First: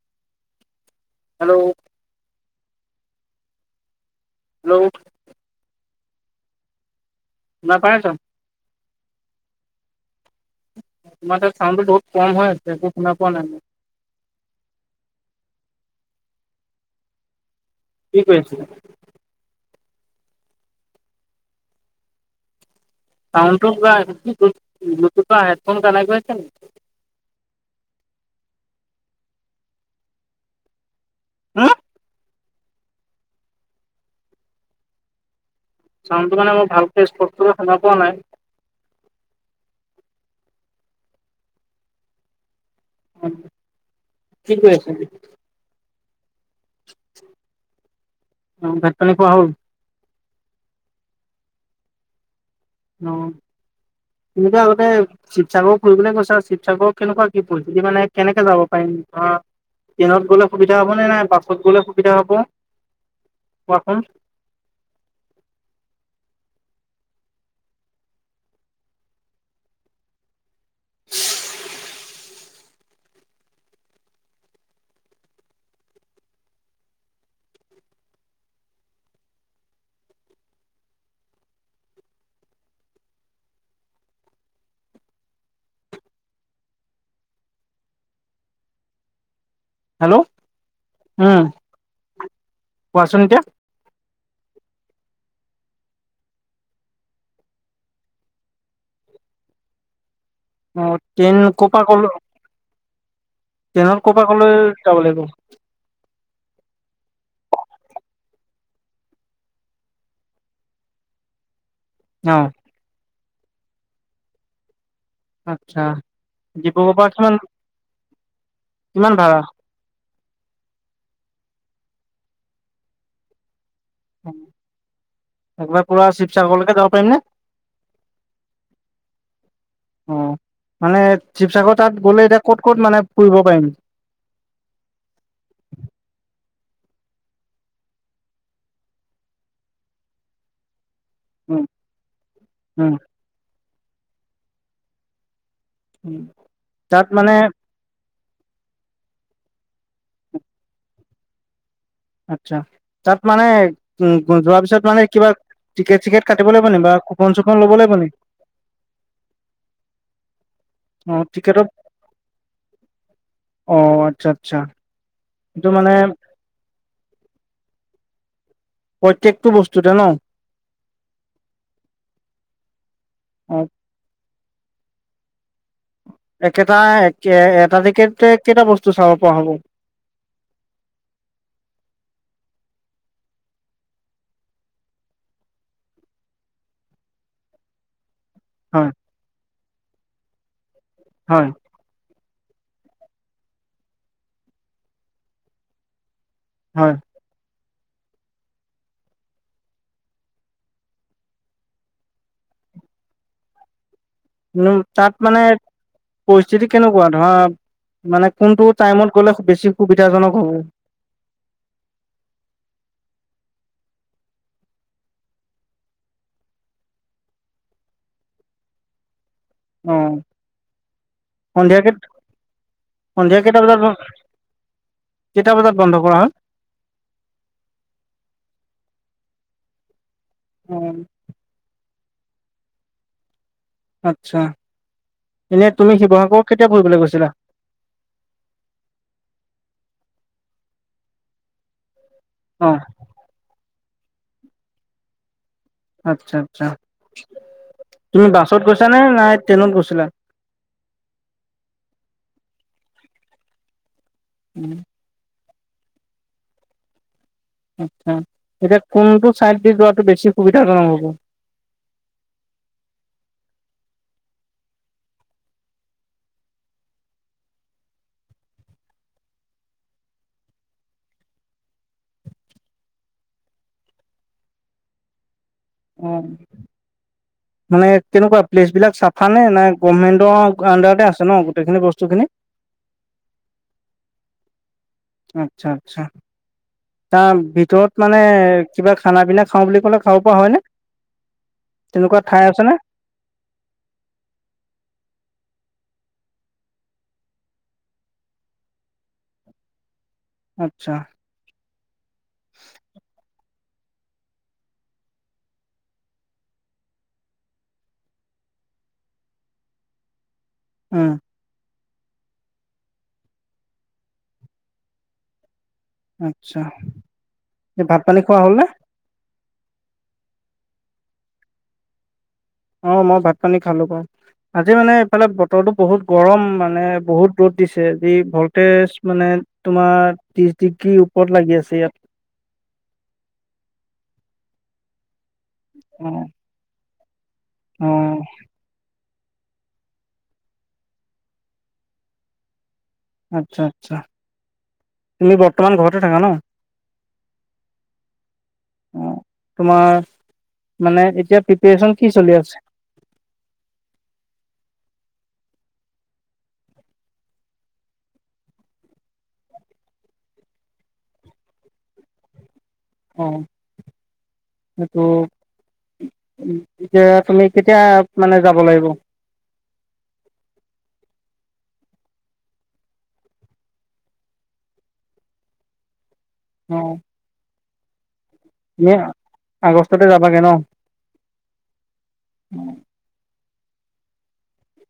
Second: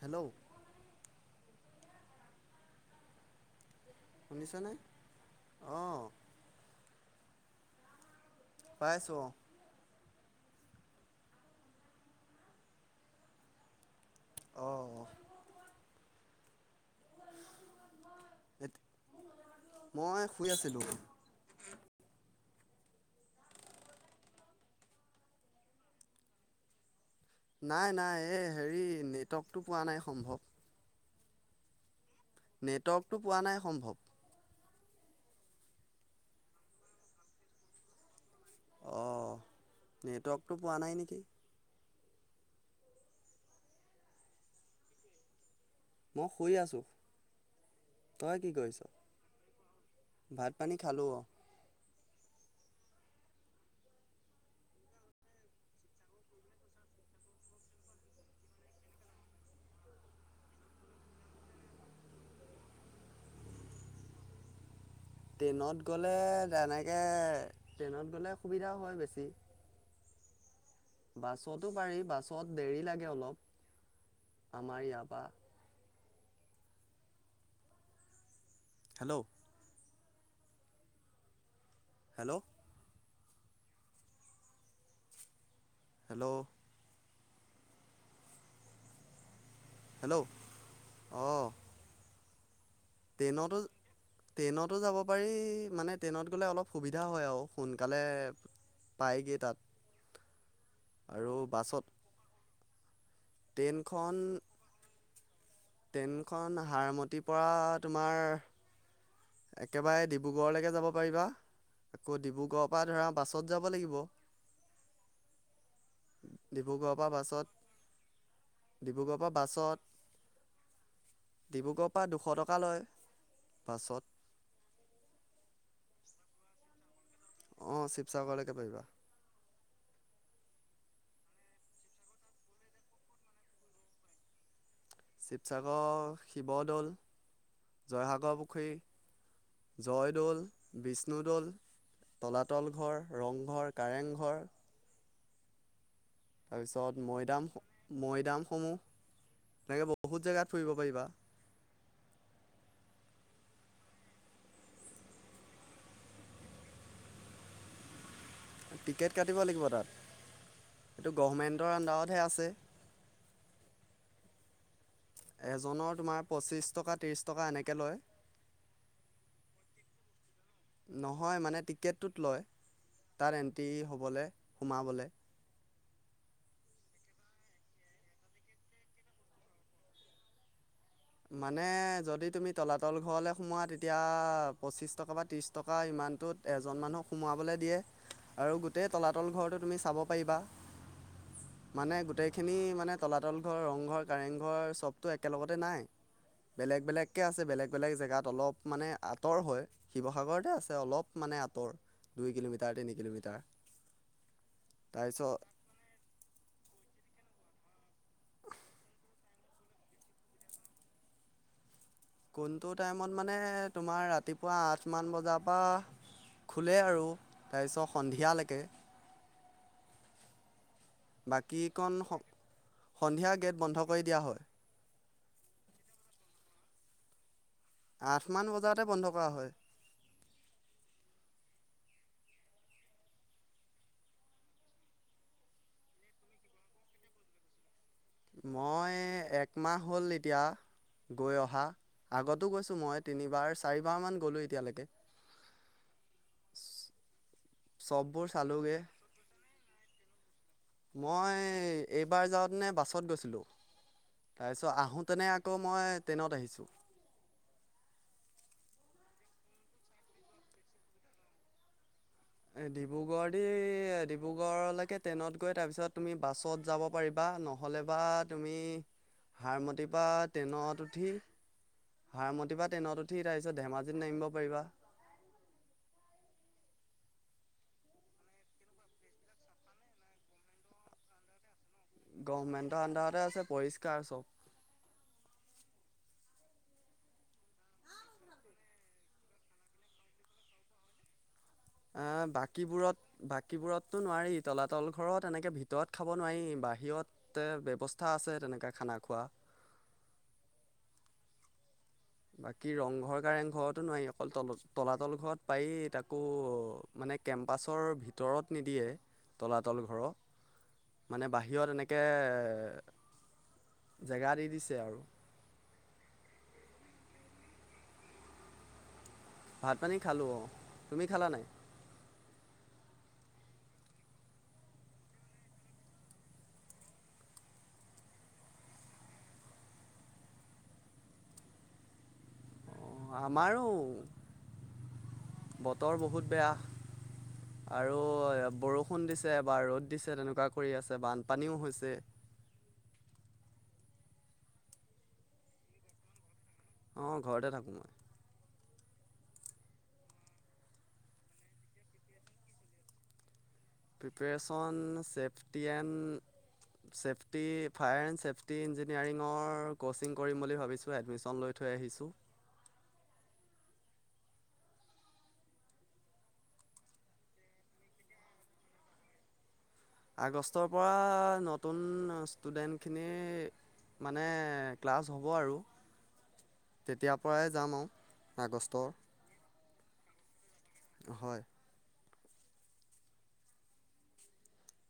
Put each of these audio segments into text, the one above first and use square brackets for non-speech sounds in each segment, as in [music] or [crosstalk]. Hello! Hello শুনিছনেেশ hello আহ নাপাইটাত। পাইছো। তোমাৰ তাত চাউনদটো বহুত কম হৈ আছে একো শুনা পোৱা নাই। আহ কি কৰিছ? মই শুই আছিলোঁ। চাউনড টো কিবা হেডফোন কানেক্ট হৈছে আছে নেকি? নাই নাই এই হেৰি নেটৱৰ্কটো পোৱা নাই সম্ভৱ। হোম, নেটৱৰ্কটো পোৱা নাই সম্ভৱ। চাউনডটো মানে মই ভালকে স্পষ্টকে শুনা পোৱা নাই। অ' নেটৱৰ্কটো পোৱা নাই নেকি? কি কৰি আছ এতিয়া। মই শুই আছো, তই কি অ' কৰিছ। ভাত পানী খোৱা হ'ল? ভাত পানী খালো। অ' তহঁতে আগতে শিৱসাগৰ ফুৰিবলৈ গৈছা আৰু শিৱসাগৰত কেনেকুৱা কি পৰিস্থিতি মানে কেনেকে যাব পাৰিম। ট্ৰেইনত গ'লে সুবিধা হ'বনে নাই বাছত গ'লে সুবিধা হ'ব। কোৱাচোন। ট্ৰেইনত গ'লে তেনেকে ট্ৰেইনত গ'লে সুবিধাও হয় বেছি। বাছতো পাৰি বাছত দেৰি লাগে অলপ আমাৰ ইয়াৰ পৰা। হেল্ল' হেল্ল' হেল্ল' হেল্ল' অ'। উম, কোৱাচোন এতিয়া? ট্ৰেইনতো ট্ৰেইনতো যাব পাৰি মানে ট্ৰেইনত গ'লে অলপ সুবিধা হয় আৰু সোনকালে পায়গে তাত। অ' আৰু ট্ৰেইন ক'ৰ বাছত পৰা কলো। ট্ৰেইনত ট্ৰেইনখন ক'ৰপ ক'লৈ যাব লাগিব। ট্ৰেইনখন হাড়মতিৰ পৰা তোমাৰ একেবাৰে ডিব্ৰুগড়লৈকে যাব পাৰিবা। আকৌ অ' ডিব্ৰুগড়ৰ পৰা ধৰা বাছত যাব লাগিব। আচ্ছা, জিপু ডিব্ৰুগড়ৰ ক পৰা পাৰটছ মান বাছত ডিব্ৰুগড়ৰ পৰা বাছত, ডিব্ৰুগড় পৰা দুশ টকা লয়। বাছত একবাৰ কা শিৱসাগৰলৈকে যাব পাৰিম ন? অ' শিৱসাগৰলৈকে পাবা। অ'। মানে শিৱসাগৰ তাত গ'লে এতিয়া ক'ত ক'ত মানে ফুৰিব পাৰিম? শিৱসাগৰ শিৱদৌল, জয়সাগৰ পুখুৰী। জয়দৌল বিচ বিষ্ণুদৌল, উম, তলাতল উম, ঘৰ, ৰংঘৰ, কাৰেংঘৰ। উম। তাৰপিছত তাত মানে মৈদাম মৈ দামসমূহ তেনেকৈ বহুত জেগাত ফুৰিব পাৰিবা। আচ্ছা, তাত মানে উ যোৱা পিছত মানে কিবা। টিকেট চিকেট কাটিব লাগিব নি বা কুপন চুফন ল'ব লাগিব নে। টিকেট কাটিব লাগিব তাত এইটো অ' টিকেটত গভমেণ্টৰ আণ্ডাৰতহে আছে। অ' আচ্ছা, আচ্ছা। এইটো মানে এজনৰ তোমাৰ পঁচিশ টকা ত্ৰিশ টকা এনেকে লয়। প্ৰত্যেকটো বস্তুতে ন। নহয় মানে টিকেটটোত লয়, তাত অ' এন্ট্ৰি হ'বল সোমাবলৈ। একেটা এটা দিকে কেইটা বস্তু চাব পৰা হ'ব? [inaudible] মানে যদি তুমি তলাতল ঘৰলৈ সোমোৱা তেতিয়া পঁচিছ টকা বা ত্ৰি ানত এজন মানুহক সোমোৱাবলৈ দিয়ে। আৰু গোটেই হয়, তলাতল ঘৰটো তুমি চাব পাৰিবা, হয়, মানে গোটেই খিনি মানে তলাতল ঘৰ ৰংঘৰ কাৰেংঘৰ চবটো একেলগতে নাই। বেলেগ হয়। বেলেগকে আছে বেলেগ বেলেগ জেগাত অলপ মানে আঁতৰ হয় শিৱসাগৰতে আছে অলপ মানে আঁতৰ। দুই কিলোমিটাৰ তিনি কিলোমিটাৰ। উ তাত তাৰপিছত মানে, পৰিস্থিতি কেনেকুৱা ধৰা মানে কোনটো টাইমত গলে বেছি সুবিধাজনক হ'ব। কোনটো টাইমত মানে তোমাৰ ৰাতিপুৱা আঠ মান বজাৰ পৰা খোলে আৰু তাৰপিছত সন্ধিয়ালৈকে। উম। বাকীকণ, সন্ধিয়া গেট কেইটা বন্ধ বজাত কৰি দিয়া হয়। কেইটা বজাত বন্ধ কৰা হয়? আঠমান বজাতে বন্ধ কৰা হয়। উম। আচ্ছা, এনে তুমি শিৱসাগৰ কেতিয়া ফুৰিবলৈ গৈছিলা? মই একমাহ হ'ল এতিয়া গৈ, অহা আগতো অ গৈছো মই তিনিবাৰ চাৰিবাৰ মান গলো এতিয়ালৈকে। আচ্ছা আচ্ছা, চববোৰ তুমি বাছত চালোঁগৈ গৈছানে নাই ট্ৰেনত গৈছিলা? মই এইবাৰ যাওঁতেনে বাছত গৈছিলোঁ, তাৰপিছত আহোঁতেনে আকৌ মই ট্ৰেনত আহিছোঁ। আচছা, এতিয়া কোনটো চাইড দি যোৱাটো বেছি সুবিধাজনক হ'ব? এ ডিব্ৰুগড় দি ডিব্ৰুগড়লৈকে ট্ৰেইনত গৈ তাৰপিছত তুমি বাছত যাব পাৰিবা। নহ'লে বা তুমি, হাৰমতিৰ পৰা ট্ৰেনত উঠি হাৰমতিৰ পৰা ট্ৰেনত উঠি তাৰপিছত ধেমাজিত নামিব পাৰিবা। অ'। মানে তেনেকুৱা প্লেচ বিলাক চাফা নে নাই গভমেন্টৰ আণ্ডাৰতে আছে ন। গোটেইখিনি বস্তু খিনি গভমেণ্টৰ আণ্ডাৰতে আছে পৰিষ্কাৰ চব। আচ্ছা আচ্ছা। তাৰ ভিতৰত মানে কিবা খানা পিনা খাওঁ বুলি ক'লে খাব পৰা হয়নে? তেনেকুৱা অ' ঠাই আছে নে? বাকীবোৰত বাকীবোৰততো নোৱাৰি তলাতল ঘৰত তেনেকে ভিত ত খাব নোৱাৰি বাহিৰতে ব্যৱস্থা আছে তেনেকৈ খানা খোৱা। আচ্ছা। বাকী ৰংঘৰ কাৰেং ঘৰত। নোৱাৰি অকল তলত তলাতল ঘৰত পাৰি তাকো মানে কেম্পাছৰ ভিতৰত নিদিয়ে। তলাতল ঘৰৰ উম মানে বাহিৰত এনে কে, জেগা দি দিছে আৰু। আচ্ছা, ভাত পানী খোৱা হ'লনে? ভাত পানী খালোঁ, তুমি খালা নাই? অ' মই ভাত পানী খালো। আজি মানে এইফালে বতৰটো বহুত গৰম মানে বহুত ৰ'দ দিছে যি ভলটেজ মানে তোমাৰ ত্ৰিশ ডিগ্ৰী ওপৰত লাগি আছে ইয়া? অ' আমাৰো বতৰ অ বহুত বেয়া অ আৰু, বৰষুণ দিছে। বা ৰ'দ দিছে তেনেকুৱা কৰি আছে বানপানীও হৈছে। আচ্ছা আচ্ছা, তুমি বৰ্তমান ঘৰতে থাকা ন? অ' ঘৰতে থাকোঁ মই। অ' তোমাৰ মানে এতিয়া প্ৰিপাৰেচন কি চলি আছে? পিপাৰেশন চেফটিয়েণ চেফটি ফায়াৰ এণ্ড চেফটি ইঞ্জিনিয়াৰিঙৰ কচিং কৰিম বুলি ভাবিছো এডমিচন লৈ থই ৰাখিছো। অ' সেইটো এতিয়া তুমি কেতিয়া মানে যাব লাগিব? আগষ্টৰ পৰা নতুন ষ্টুডেণ্টখিনি মানে ক্লাছ হ'ব আৰু, অ তেতিয়াৰ পৰাই যাম আৰু। আগষ্টৰ। তুমি আগষ্টতে যাবাগে ন? হয়। উম।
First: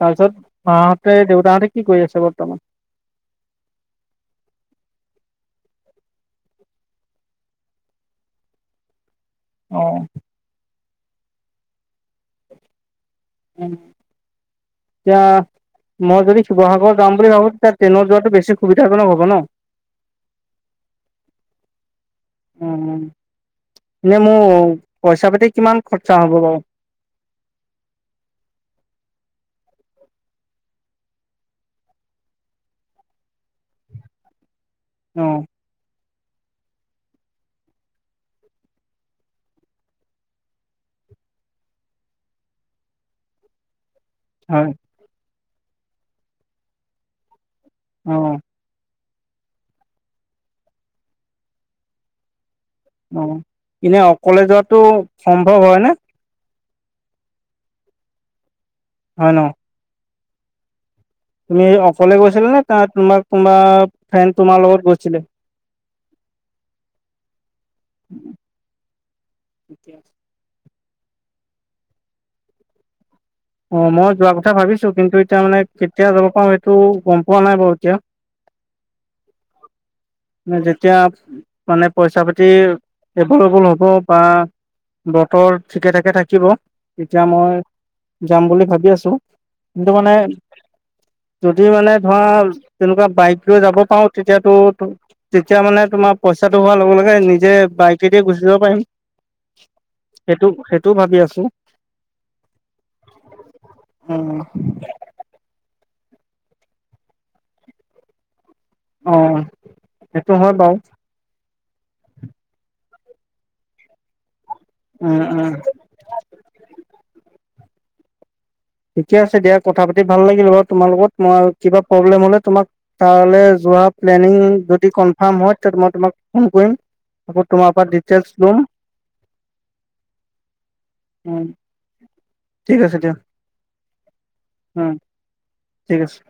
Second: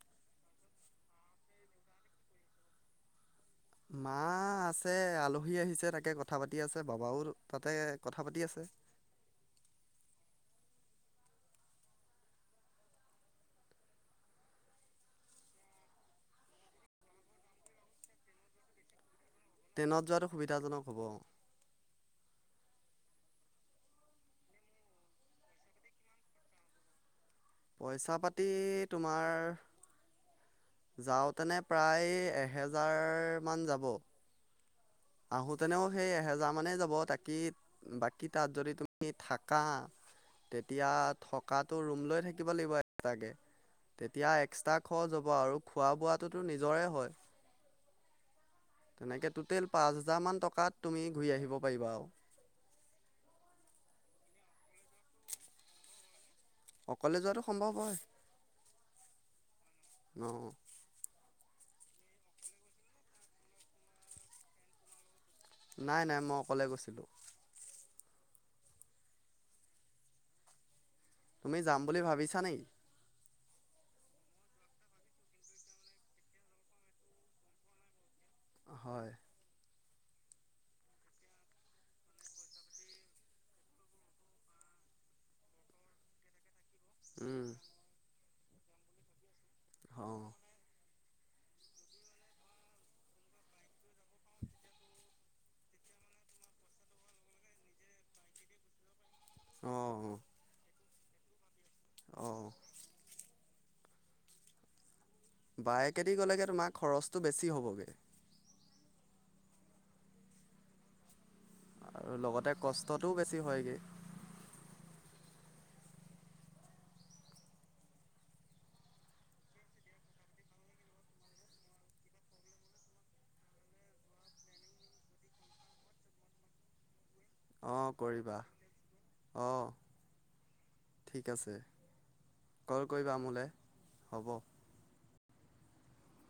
তাৰপিছত মাহঁতে দেউতাহঁতে কি কৰি আছে বৰ্তমান? মা আছে আলহী আহিছে তাকে কথা পাতি আছে বাবাও তাতে কথা পাতি আছে। [inaudible] অ'। উম। এতিয়া, মই যদি শিৱসাগৰ যাম বুলি ভাবো তেতিয়া ট্ৰেইনত যোৱাাতটো বেছি সুবিধাজনক হ'ব ন? ট্ৰেইনত যোৱাটো সুবিধাজনক হ'ব। উম। এনে মোৰ পইচা পাতি কিমান খৰচা হ'ব বাৰু? পইচা পাতি তোমাৰ যাওঁতেনে প্ৰায় এহেজাৰ মান যাব। অ আহ তেনে সেই এহেজাৰ মানেই যাব তাকি বাকী তাত যদি তুমি থাকা। তেতিয়া থকাাতটো ৰুম লৈ থাকিব লাগিব এটাকে। তেতিয়া হয় এক্সট্ৰা খৰচ হ'ব আৰু খোৱা বোৱটোতো নিজৰে হয়। অ'। তেনেকে টুটেল পাঁচ হাজাৰ মান টকাত তুমি ঘূৰি আহিব পাৰিবা আৰু। অ' এনে অকলে যোৱাাতটো সম্ভৱ হয় নে? অকলে যোৱাটো সম্ভৱ হয়। হয় ন? অ'। তুমি অকলে গৈছিলা নে ত তোমাক তোাৰ ফ্ৰেণ্ড তোমাৰ লগত গৈছিলে? নাই নাই মই অকলে গৈছিলোঁ। [inaudible] তুমি যাম বুলি ভাবিছা নে? অ' মই যোৱা কথা ভাবিছো কিন্তু এতিয়া মানে কেতিয়া যাব পাৰো সেইটো গম পোৱা নাই বাৰু এতিয়া হয়। ম যেতিয়া মানে পইচা পাতি, এভলেবল হ'ব বা বতৰ ঠিকে ঠাকে থাকিব। তেতিয়া মই উম যাম বুলি ভাবি আছো কিন্তু মানে অঁ যদি মানে ধৰা তেনেকুৱা বাইক লৈ যাব পাৰো তেতিয়াতো তেতিয়া মানে তোমাৰ পইচাটো হোৱাৰ লগে লগে নিজে বাইকেদিয় গুচি যাব পাৰিম। সেইটো সেইটোও ভাবি আছো। অ'। উম। বাইেকেদি গ'লেগে তোমাৰ খৰচটো বেছি হ'বগৈ। অ' সেইটো হয় বাৰু। আৰু লগতে কষ্টটোও বেছি হয়গৈ। উম উম। ঠিকে আছে দিয়া কথা পাতি ভাল লাগিল বাৰু তোমাৰ লগত মই কিবা প্ৰব্লেম হলে তোমাক ত ্ যদি কনফ হয় মই তমাক ফোন কৰিম। আোৰ তোমাৰ অঁ পৰা ডিটেইলছ কৰিবা লুম। অঁ ঠিক আছে ঠিক কল আছে দিয়া কৰিবা মোলে, হব? উম ঠিক আছে।